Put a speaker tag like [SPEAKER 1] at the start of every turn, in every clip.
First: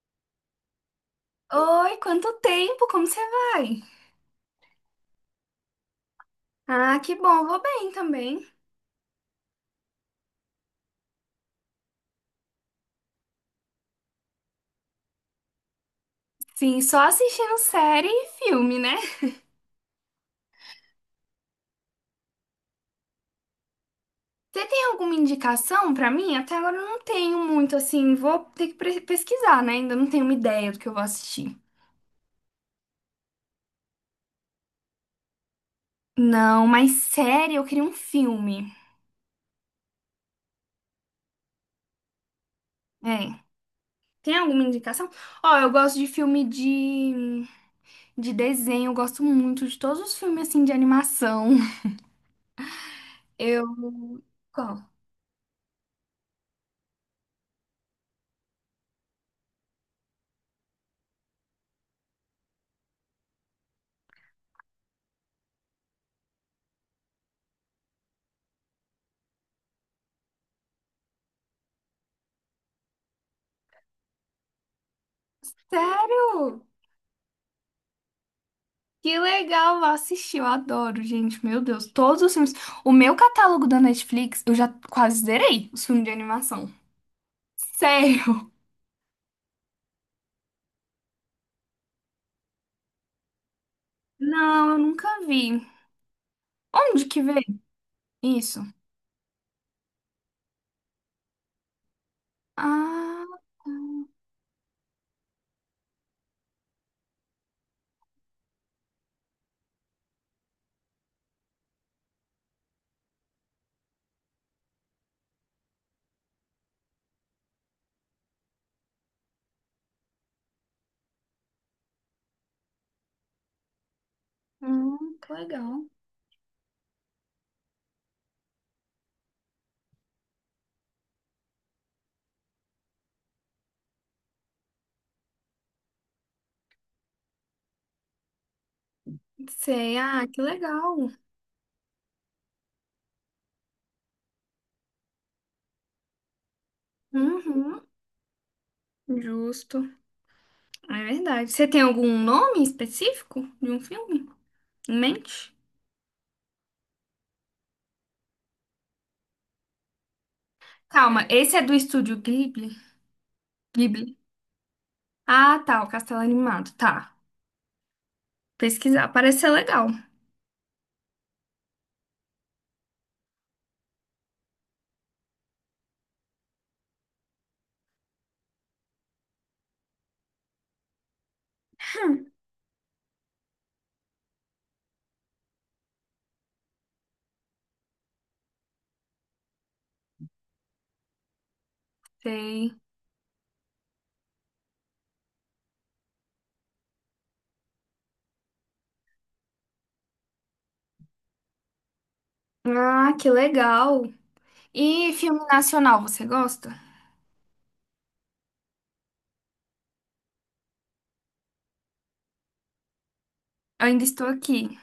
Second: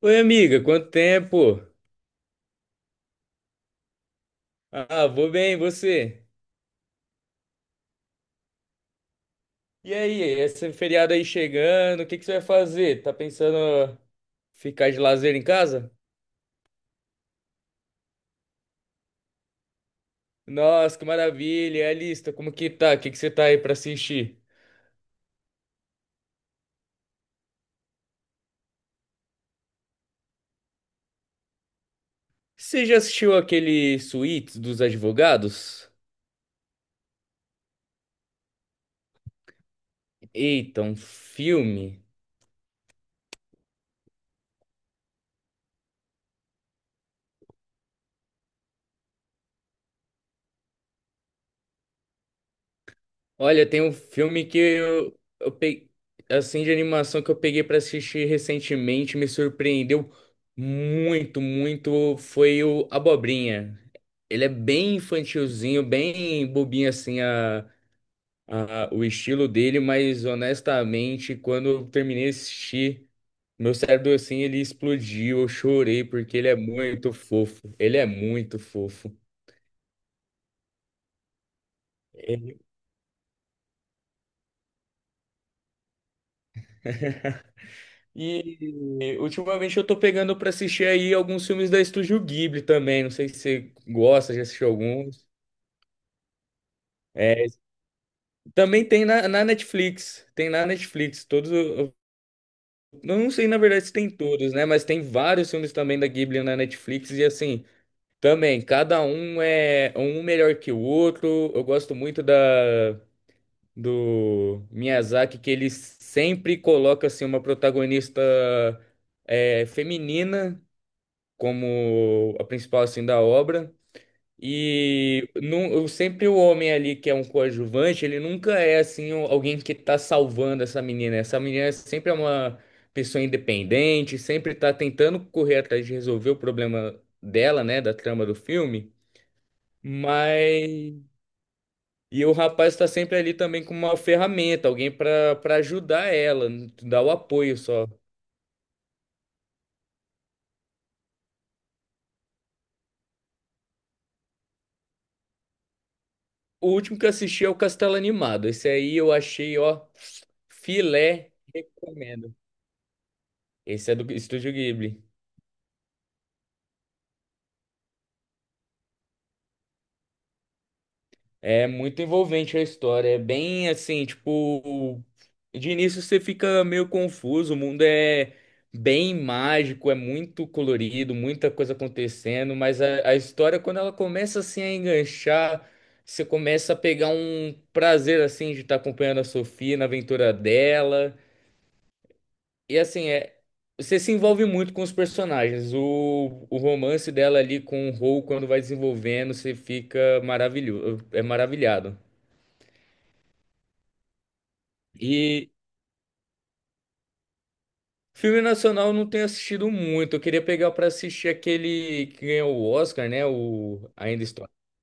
[SPEAKER 1] Oi, amiga, quanto tempo?
[SPEAKER 2] Oi, quanto tempo? Como você vai?
[SPEAKER 1] Ah, vou bem, e você?
[SPEAKER 2] Ah, que bom, vou bem também.
[SPEAKER 1] E aí, esse feriado aí chegando, o que que você vai fazer? Tá pensando ficar de lazer em casa?
[SPEAKER 2] Sim, só assistindo série e filme, né?
[SPEAKER 1] Nossa, que maravilha! E a lista, como que tá? O que que você tá aí pra assistir?
[SPEAKER 2] Você tem alguma indicação pra mim? Até agora eu não tenho muito, assim, vou ter que pesquisar, né? Ainda não tenho uma ideia do que eu vou assistir.
[SPEAKER 1] Você já assistiu aquele Suítes dos Advogados?
[SPEAKER 2] Não, mas série, eu queria um filme.
[SPEAKER 1] Eita, um filme.
[SPEAKER 2] É. Tem alguma indicação? Ó, eu gosto de filme de desenho, eu gosto muito de todos os filmes, assim, de animação. Eu.
[SPEAKER 1] Olha, tem um filme que
[SPEAKER 2] Qual?
[SPEAKER 1] eu peguei, assim, de animação que eu peguei pra assistir recentemente, me surpreendeu muito, muito, foi o Abobrinha. Ele é bem infantilzinho, bem bobinho, assim, o estilo dele, mas honestamente, quando eu terminei de assistir, meu cérebro, assim, ele explodiu, eu chorei, porque ele é
[SPEAKER 2] Sério?
[SPEAKER 1] muito fofo, ele é muito fofo.
[SPEAKER 2] Que legal, vou assistir, eu adoro, gente, meu Deus, todos os filmes.
[SPEAKER 1] Ele-
[SPEAKER 2] O meu catálogo da Netflix, eu já quase zerei os filmes de animação. Sério?
[SPEAKER 1] E E, ultimamente eu tô pegando pra assistir aí alguns filmes da Estúdio Ghibli também. Não sei se você gosta, já assistiu
[SPEAKER 2] Não, eu nunca
[SPEAKER 1] alguns.
[SPEAKER 2] vi. Onde que vê
[SPEAKER 1] É,
[SPEAKER 2] isso?
[SPEAKER 1] também tem na Netflix. Tem na Netflix. Todos. Eu não
[SPEAKER 2] Ah,
[SPEAKER 1] sei, na verdade, se tem todos, né? Mas tem vários filmes também da Ghibli na Netflix. E assim, também, cada um é um melhor que o outro. Eu gosto muito da, do Miyazaki, que ele sempre coloca assim, uma protagonista é, feminina como a principal assim da obra. E
[SPEAKER 2] que legal.
[SPEAKER 1] eu sempre o homem ali que é um coadjuvante, ele nunca é assim alguém que tá salvando essa menina. Essa menina sempre é uma pessoa independente, sempre tá tentando correr atrás de resolver o problema dela, né, da trama do filme.
[SPEAKER 2] Sei, ah, que
[SPEAKER 1] Mas
[SPEAKER 2] legal.
[SPEAKER 1] e o rapaz tá sempre ali também com uma ferramenta, alguém pra para ajudar ela, dar o apoio
[SPEAKER 2] Uhum,
[SPEAKER 1] só.
[SPEAKER 2] justo. É verdade. Você tem algum nome específico de um filme em mente?
[SPEAKER 1] O último que eu assisti é o Castelo Animado. Esse aí eu achei, ó,
[SPEAKER 2] Calma,
[SPEAKER 1] filé,
[SPEAKER 2] esse é do estúdio
[SPEAKER 1] recomendo.
[SPEAKER 2] Ghibli?
[SPEAKER 1] Esse é do
[SPEAKER 2] Ghibli.
[SPEAKER 1] Estúdio Ghibli.
[SPEAKER 2] Ah, tá, o Castelo Animado, tá. Pesquisar, parece ser legal.
[SPEAKER 1] É muito envolvente a história. É bem assim, tipo, de início você fica meio confuso. O mundo é bem mágico, é muito colorido, muita coisa acontecendo. Mas a história, quando ela começa assim a enganchar, você começa a pegar um prazer assim de estar acompanhando a Sofia na aventura dela.
[SPEAKER 2] Sei.
[SPEAKER 1] E assim, é, você se envolve muito com os personagens. O romance dela ali com o Rou, quando vai desenvolvendo, você fica maravilhoso, é maravilhado.
[SPEAKER 2] Ah, que legal. E filme
[SPEAKER 1] E
[SPEAKER 2] nacional, você gosta?
[SPEAKER 1] filme nacional eu não tenho assistido muito. Eu queria pegar pra assistir aquele que ganhou o Oscar, né?
[SPEAKER 2] Eu
[SPEAKER 1] O
[SPEAKER 2] ainda
[SPEAKER 1] Ainda
[SPEAKER 2] estou
[SPEAKER 1] Estou. O
[SPEAKER 2] aqui.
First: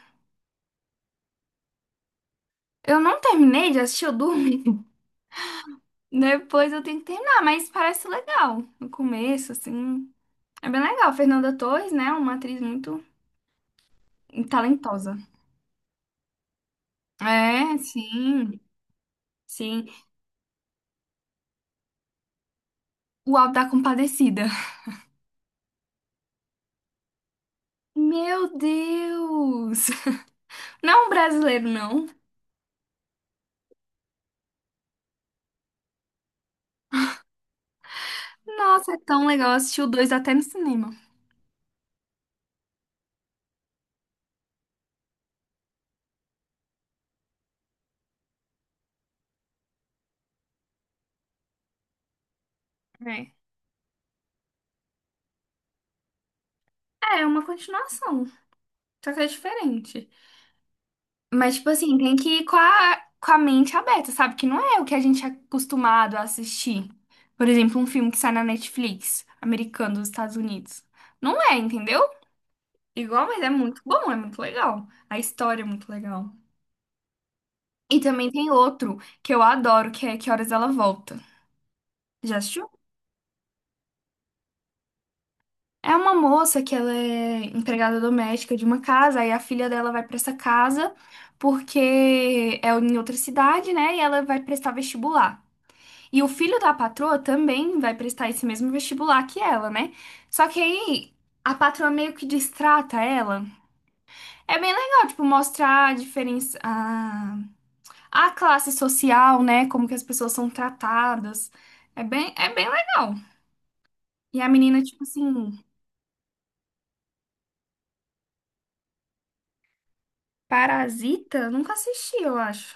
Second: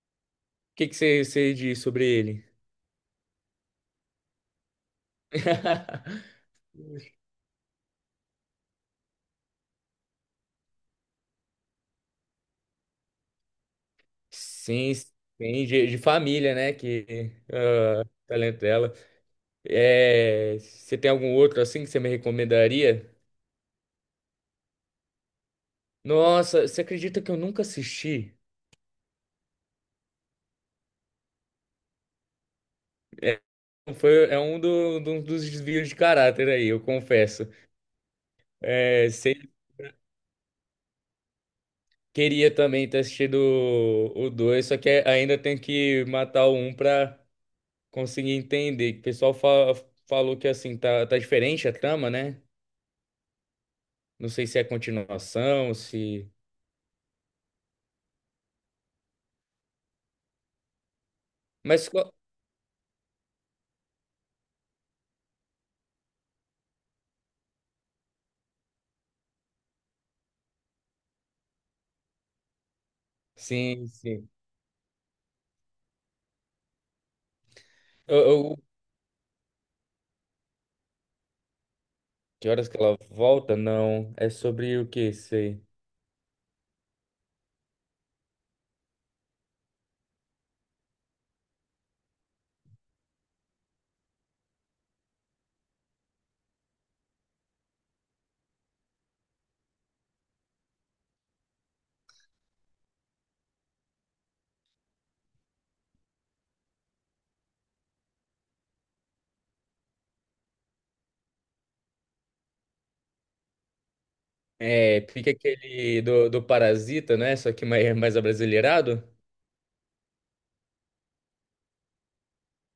[SPEAKER 1] que que você diz sobre ele?
[SPEAKER 2] Eu não terminei de assistir, eu dormi. Depois eu tenho que terminar, mas parece legal. No começo, assim. É bem legal. Fernanda Torres, né? Uma atriz muito
[SPEAKER 1] Sim,
[SPEAKER 2] talentosa.
[SPEAKER 1] sim, de família, né? Que
[SPEAKER 2] É,
[SPEAKER 1] ah,
[SPEAKER 2] sim,
[SPEAKER 1] talento dela.
[SPEAKER 2] sim.
[SPEAKER 1] É, você tem algum outro assim que você me recomendaria?
[SPEAKER 2] O Auto da Compadecida.
[SPEAKER 1] Nossa, você acredita que eu nunca assisti?
[SPEAKER 2] Meu Deus! Não brasileiro, não.
[SPEAKER 1] É, foi, é um dos desvios de caráter aí, eu confesso.
[SPEAKER 2] Nossa, é
[SPEAKER 1] É,
[SPEAKER 2] tão
[SPEAKER 1] você
[SPEAKER 2] legal assistir o dois até no cinema.
[SPEAKER 1] queria também ter assistido o 2, só que é, ainda tem que matar o um pra conseguir entender. O pessoal falou que assim, tá, tá diferente a trama, né?
[SPEAKER 2] É.
[SPEAKER 1] Não sei se é continuação, se.
[SPEAKER 2] É, é uma continuação. Só que é diferente. Mas, tipo
[SPEAKER 1] Mas.
[SPEAKER 2] assim, tem que ir com a mente aberta, sabe? Que não é o que a gente é acostumado a assistir. Por exemplo, um filme que sai na Netflix, americano dos Estados Unidos. Não é, entendeu? Igual, mas é muito
[SPEAKER 1] Sim,
[SPEAKER 2] bom, é
[SPEAKER 1] sim.
[SPEAKER 2] muito legal. A história é muito legal. E
[SPEAKER 1] Eu,
[SPEAKER 2] também tem
[SPEAKER 1] eu-
[SPEAKER 2] outro que eu adoro, que é Que Horas Ela Volta. Já
[SPEAKER 1] Que horas
[SPEAKER 2] assistiu?
[SPEAKER 1] que ela volta? Não. É sobre o que isso aí?
[SPEAKER 2] É uma moça que ela é empregada doméstica de uma casa, aí a filha dela vai pra essa casa porque é em outra cidade, né? E ela vai prestar vestibular. E o filho da patroa também vai prestar esse mesmo vestibular que ela, né? Só que aí a patroa meio que destrata ela. É bem legal, tipo, mostrar a diferença, a classe social, né? Como que as pessoas são tratadas. É bem legal. E a menina, tipo
[SPEAKER 1] É,
[SPEAKER 2] assim,
[SPEAKER 1] fica aquele do Parasita, né? Só que mais, mais abrasileirado.
[SPEAKER 2] Parasita? Nunca assisti, eu acho.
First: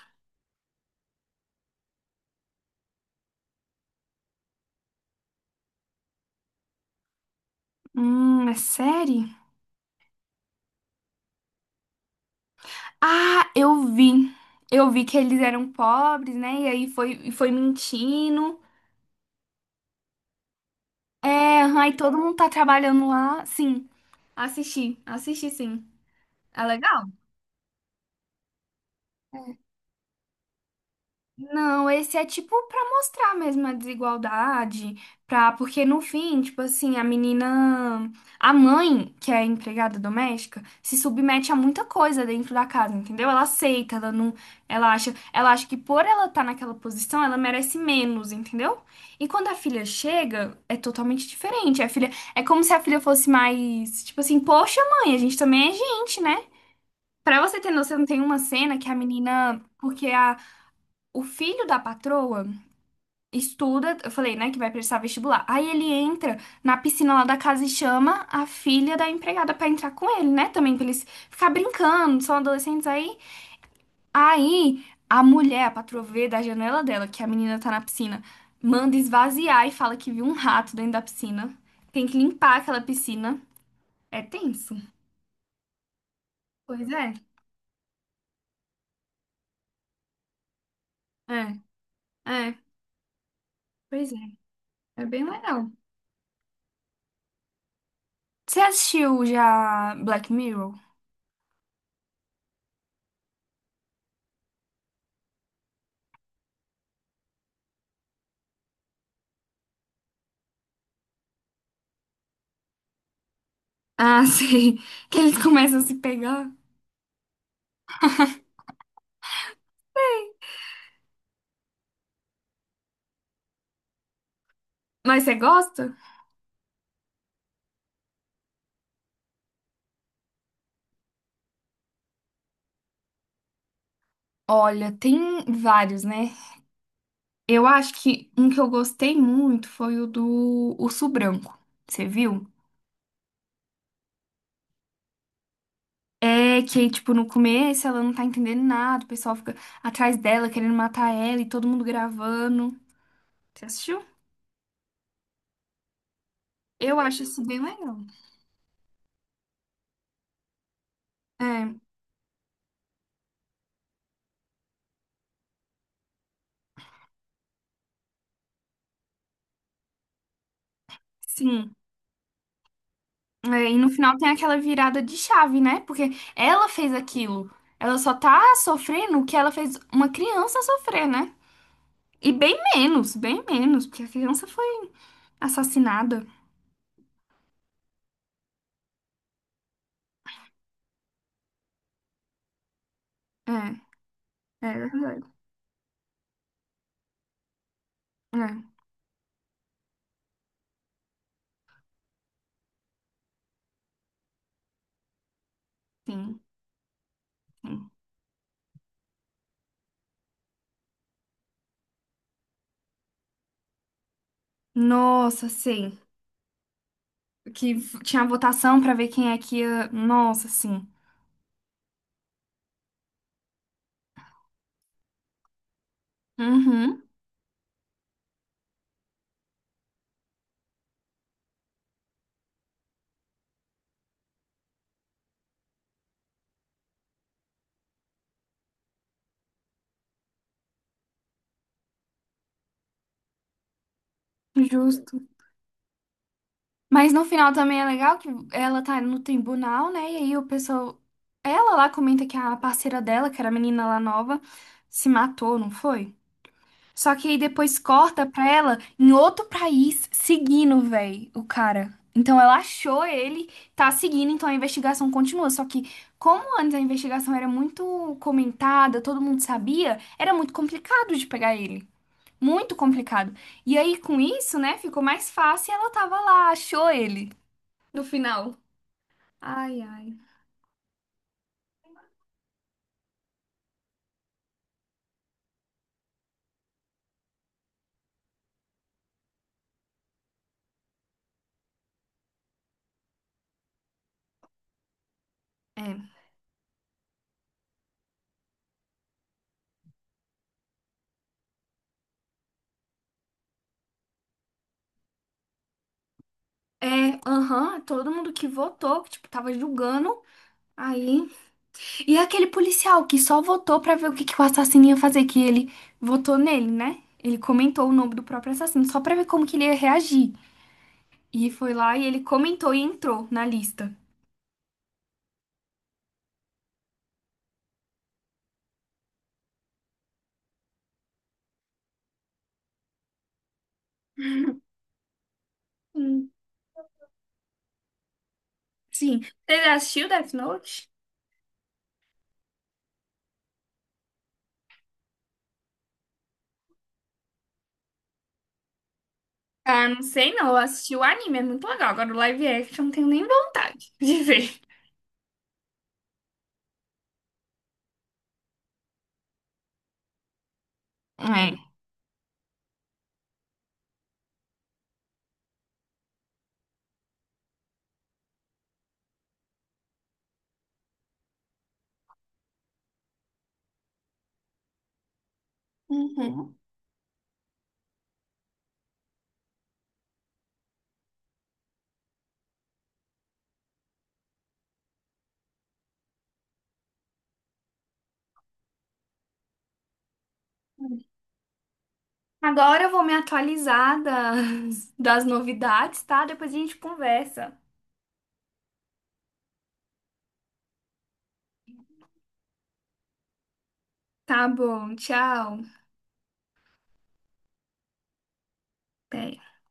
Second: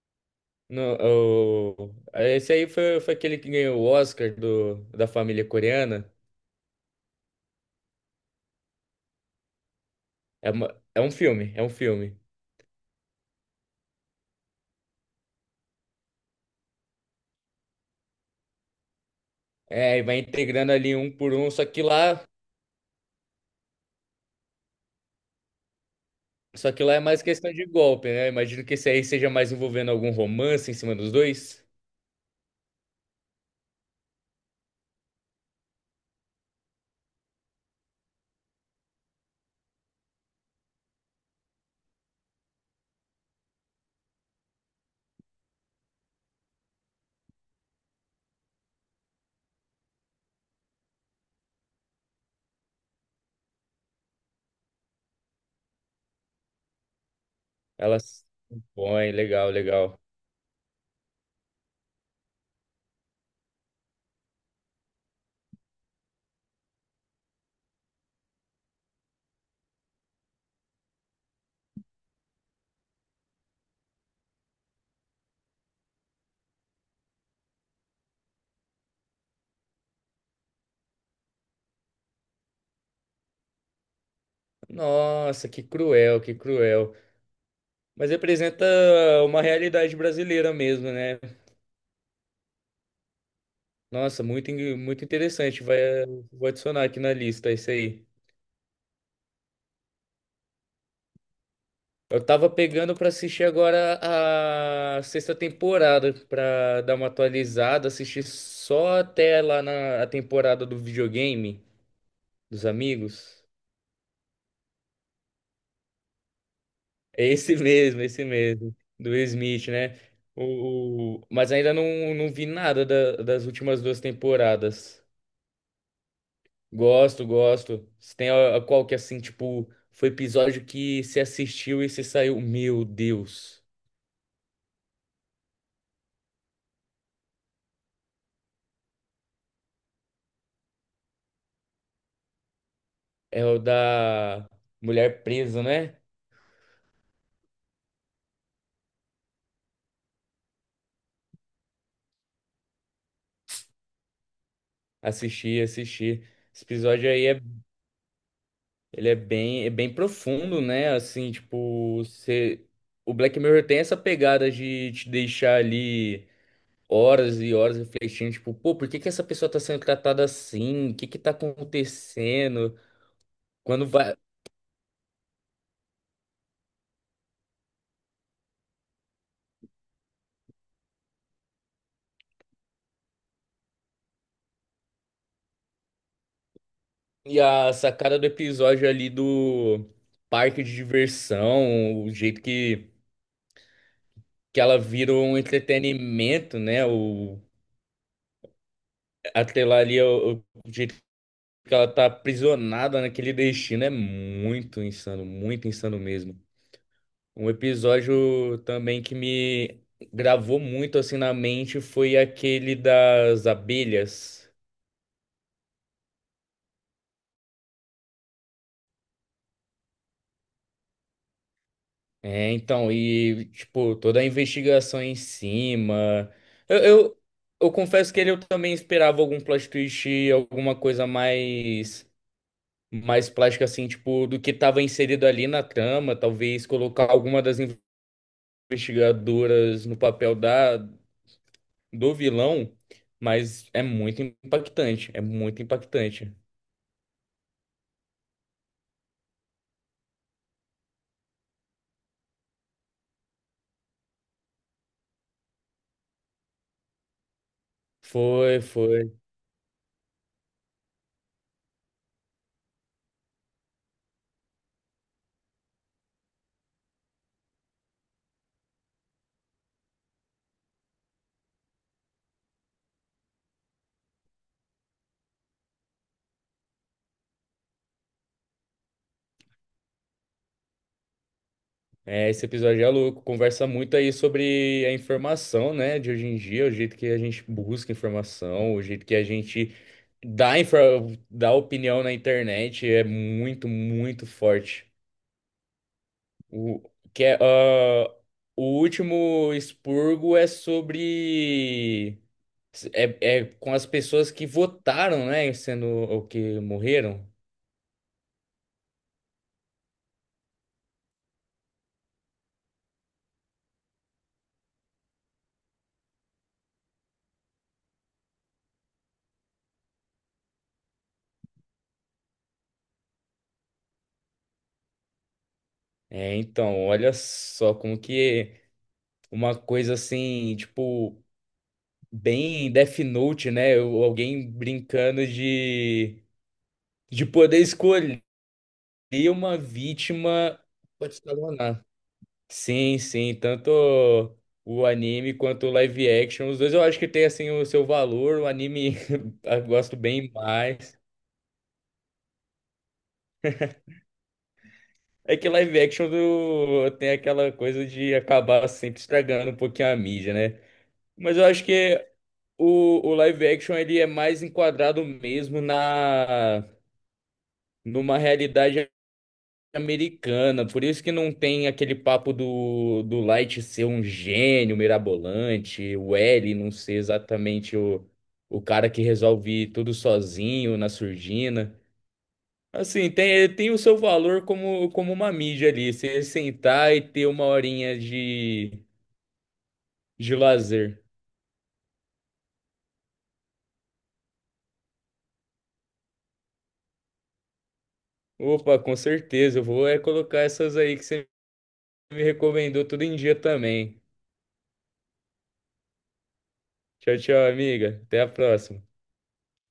[SPEAKER 1] No, esse aí foi, foi aquele que ganhou o Oscar do, da família coreana.
[SPEAKER 2] É série?
[SPEAKER 1] É, é um filme, é um filme.
[SPEAKER 2] Ah, eu vi. Eu vi que eles eram pobres, né? E aí foi, foi mentindo.
[SPEAKER 1] É, e vai integrando ali um por um,
[SPEAKER 2] É, aí todo mundo tá trabalhando lá. Sim, assisti, assisti sim. É
[SPEAKER 1] só que lá é
[SPEAKER 2] legal?
[SPEAKER 1] mais questão de golpe, né? Imagino que esse aí seja mais envolvendo algum romance em cima dos dois.
[SPEAKER 2] Não, esse é tipo pra mostrar mesmo a desigualdade, pra, porque no fim, tipo assim, a menina, a mãe, que é empregada doméstica, se submete a muita coisa dentro da casa, entendeu? Ela aceita, ela não, ela acha que por ela estar naquela posição, ela merece menos, entendeu? E quando a filha chega, é totalmente diferente. A filha, é como se a filha fosse mais, tipo assim, poxa, mãe, a gente também é gente, né? Pra você ter noção, tem
[SPEAKER 1] Elas
[SPEAKER 2] uma cena que a
[SPEAKER 1] põem, legal,
[SPEAKER 2] menina,
[SPEAKER 1] legal.
[SPEAKER 2] porque a o filho da patroa estuda, eu falei, né, que vai prestar vestibular. Aí ele entra na piscina lá da casa e chama a filha da empregada pra entrar com ele, né? Também pra eles ficar brincando, são adolescentes aí. Aí a mulher, a patroa vê da janela dela que a menina tá na piscina, manda esvaziar e fala que viu um rato dentro da piscina. Tem que limpar aquela piscina. É tenso.
[SPEAKER 1] Nossa, que cruel, que
[SPEAKER 2] Pois
[SPEAKER 1] cruel.
[SPEAKER 2] é.
[SPEAKER 1] Mas representa uma realidade brasileira mesmo, né?
[SPEAKER 2] É, é, pois
[SPEAKER 1] Nossa,
[SPEAKER 2] é.
[SPEAKER 1] muito, muito
[SPEAKER 2] É bem
[SPEAKER 1] interessante.
[SPEAKER 2] legal.
[SPEAKER 1] Vai, vou adicionar aqui na lista isso aí.
[SPEAKER 2] Você assistiu já Black Mirror?
[SPEAKER 1] Eu tava pegando pra assistir agora a sexta temporada pra dar uma atualizada, assistir só até lá na a temporada do videogame dos amigos.
[SPEAKER 2] Ah, sei. Que eles começam a se pegar.
[SPEAKER 1] É esse mesmo, esse mesmo, do Smith, né? Mas ainda não, não vi nada das últimas duas temporadas.
[SPEAKER 2] Mas você gosta?
[SPEAKER 1] Gosto, gosto. Se tem a qual que é assim, tipo, foi episódio que se assistiu e se saiu. Meu Deus.
[SPEAKER 2] Olha, tem vários, né? Eu acho que um que eu gostei muito foi o do Urso Branco. Você viu?
[SPEAKER 1] É o da mulher presa, né?
[SPEAKER 2] É que, tipo, no começo ela não tá entendendo nada, o pessoal fica atrás dela querendo matar ela e todo mundo gravando. Você assistiu?
[SPEAKER 1] Assisti, assisti. Esse
[SPEAKER 2] Eu
[SPEAKER 1] episódio
[SPEAKER 2] acho
[SPEAKER 1] aí é,
[SPEAKER 2] isso bem legal.
[SPEAKER 1] ele é bem profundo, né? Assim,
[SPEAKER 2] É,
[SPEAKER 1] tipo, você, o Black Mirror tem essa pegada de te deixar ali horas e horas refletindo, tipo, pô, por que que essa pessoa tá sendo tratada assim? O que que tá
[SPEAKER 2] sim.
[SPEAKER 1] acontecendo?
[SPEAKER 2] É, e
[SPEAKER 1] Quando
[SPEAKER 2] no
[SPEAKER 1] vai,
[SPEAKER 2] final tem aquela virada de chave, né? Porque ela fez aquilo. Ela só tá sofrendo o que ela fez uma criança sofrer, né? E bem menos, porque a criança foi assassinada.
[SPEAKER 1] e a sacada do episódio ali do parque de diversão, o jeito
[SPEAKER 2] É,
[SPEAKER 1] que
[SPEAKER 2] é
[SPEAKER 1] ela vira
[SPEAKER 2] verdade.
[SPEAKER 1] um entretenimento, né? O,
[SPEAKER 2] É,
[SPEAKER 1] até lá ali, é o jeito que ela tá aprisionada naquele destino é muito insano mesmo.
[SPEAKER 2] sim,
[SPEAKER 1] Um
[SPEAKER 2] sim.
[SPEAKER 1] episódio também que me gravou muito assim na mente foi aquele das abelhas.
[SPEAKER 2] Nossa, sim. Tinha votação pra ver quem é que ia. Nossa, sim.
[SPEAKER 1] É, então, e, tipo, toda a investigação em cima. Eu,
[SPEAKER 2] Uhum,
[SPEAKER 1] eu, eu confesso que ele eu também esperava algum plot twist, alguma coisa mais, mais plástica, assim, tipo, do que estava inserido ali na trama. Talvez colocar alguma das investigadoras no papel da, do vilão, mas é muito impactante,
[SPEAKER 2] justo.
[SPEAKER 1] é muito impactante.
[SPEAKER 2] Mas no final também é legal que ela tá no tribunal, né? E aí o pessoal. Ela lá comenta que a parceira dela, que era a menina lá nova, se matou, não foi? Só que aí depois corta pra
[SPEAKER 1] Foi,
[SPEAKER 2] ela em
[SPEAKER 1] foi.
[SPEAKER 2] outro país seguindo, véi, o cara. Então ela achou ele, tá seguindo, então a investigação continua. Só que, como antes a investigação era muito comentada, todo mundo sabia, era muito complicado de pegar ele. Muito complicado. E aí, com isso, né, ficou mais fácil e ela tava lá, achou ele no final. Ai, ai.
[SPEAKER 1] É, esse episódio é louco, conversa muito aí sobre a informação, né, de hoje em dia, o jeito que a gente busca informação, o jeito que a gente dá, dá opinião na internet é muito, muito forte.
[SPEAKER 2] É.
[SPEAKER 1] O, que é, ah, o último expurgo é sobre... É, é com as pessoas que votaram, né, sendo o que
[SPEAKER 2] É,
[SPEAKER 1] morreram.
[SPEAKER 2] aham, todo mundo que votou, que, tipo, tava julgando. Aí. E aquele policial que só votou pra ver o que que o assassino ia fazer, que ele votou nele, né? Ele comentou o nome do próprio assassino, só pra ver como que ele ia reagir. E foi lá e ele comentou e entrou na lista.
[SPEAKER 1] É, então, olha só como que uma coisa assim, tipo... bem Death Note, né? Ou alguém brincando
[SPEAKER 2] Hum,
[SPEAKER 1] de poder escolher
[SPEAKER 2] Sim.
[SPEAKER 1] uma
[SPEAKER 2] Você já assistiu Death
[SPEAKER 1] vítima
[SPEAKER 2] Note?
[SPEAKER 1] pra te escalonar. Sim, sim, tanto o anime quanto o live action, os dois eu acho que tem assim o seu valor, o anime eu
[SPEAKER 2] Ah,
[SPEAKER 1] gosto
[SPEAKER 2] não
[SPEAKER 1] bem
[SPEAKER 2] sei não. Eu assisti
[SPEAKER 1] mais.
[SPEAKER 2] o anime, é muito legal. Agora o live action, eu não tenho nem vontade de ver.
[SPEAKER 1] É que live action do... tem aquela coisa de acabar sempre estragando um pouquinho a mídia, né? Mas eu
[SPEAKER 2] É.
[SPEAKER 1] acho que o live action ele é mais enquadrado mesmo na numa realidade americana, por isso que não tem aquele papo do, do Light ser um gênio mirabolante, o L
[SPEAKER 2] Uhum.
[SPEAKER 1] não ser exatamente o cara que resolve tudo sozinho na surdina. Assim, tem, tem o seu valor como, como uma mídia ali, você sentar e ter uma horinha de lazer.
[SPEAKER 2] Agora eu vou me atualizar das, das novidades, tá? Depois a gente conversa.
[SPEAKER 1] Opa, com certeza, eu vou é colocar essas aí que você me recomendou tudo em dia também.
[SPEAKER 2] Tá bom, tchau.
[SPEAKER 1] Tchau, tchau, amiga. Até a próxima.
[SPEAKER 2] Até.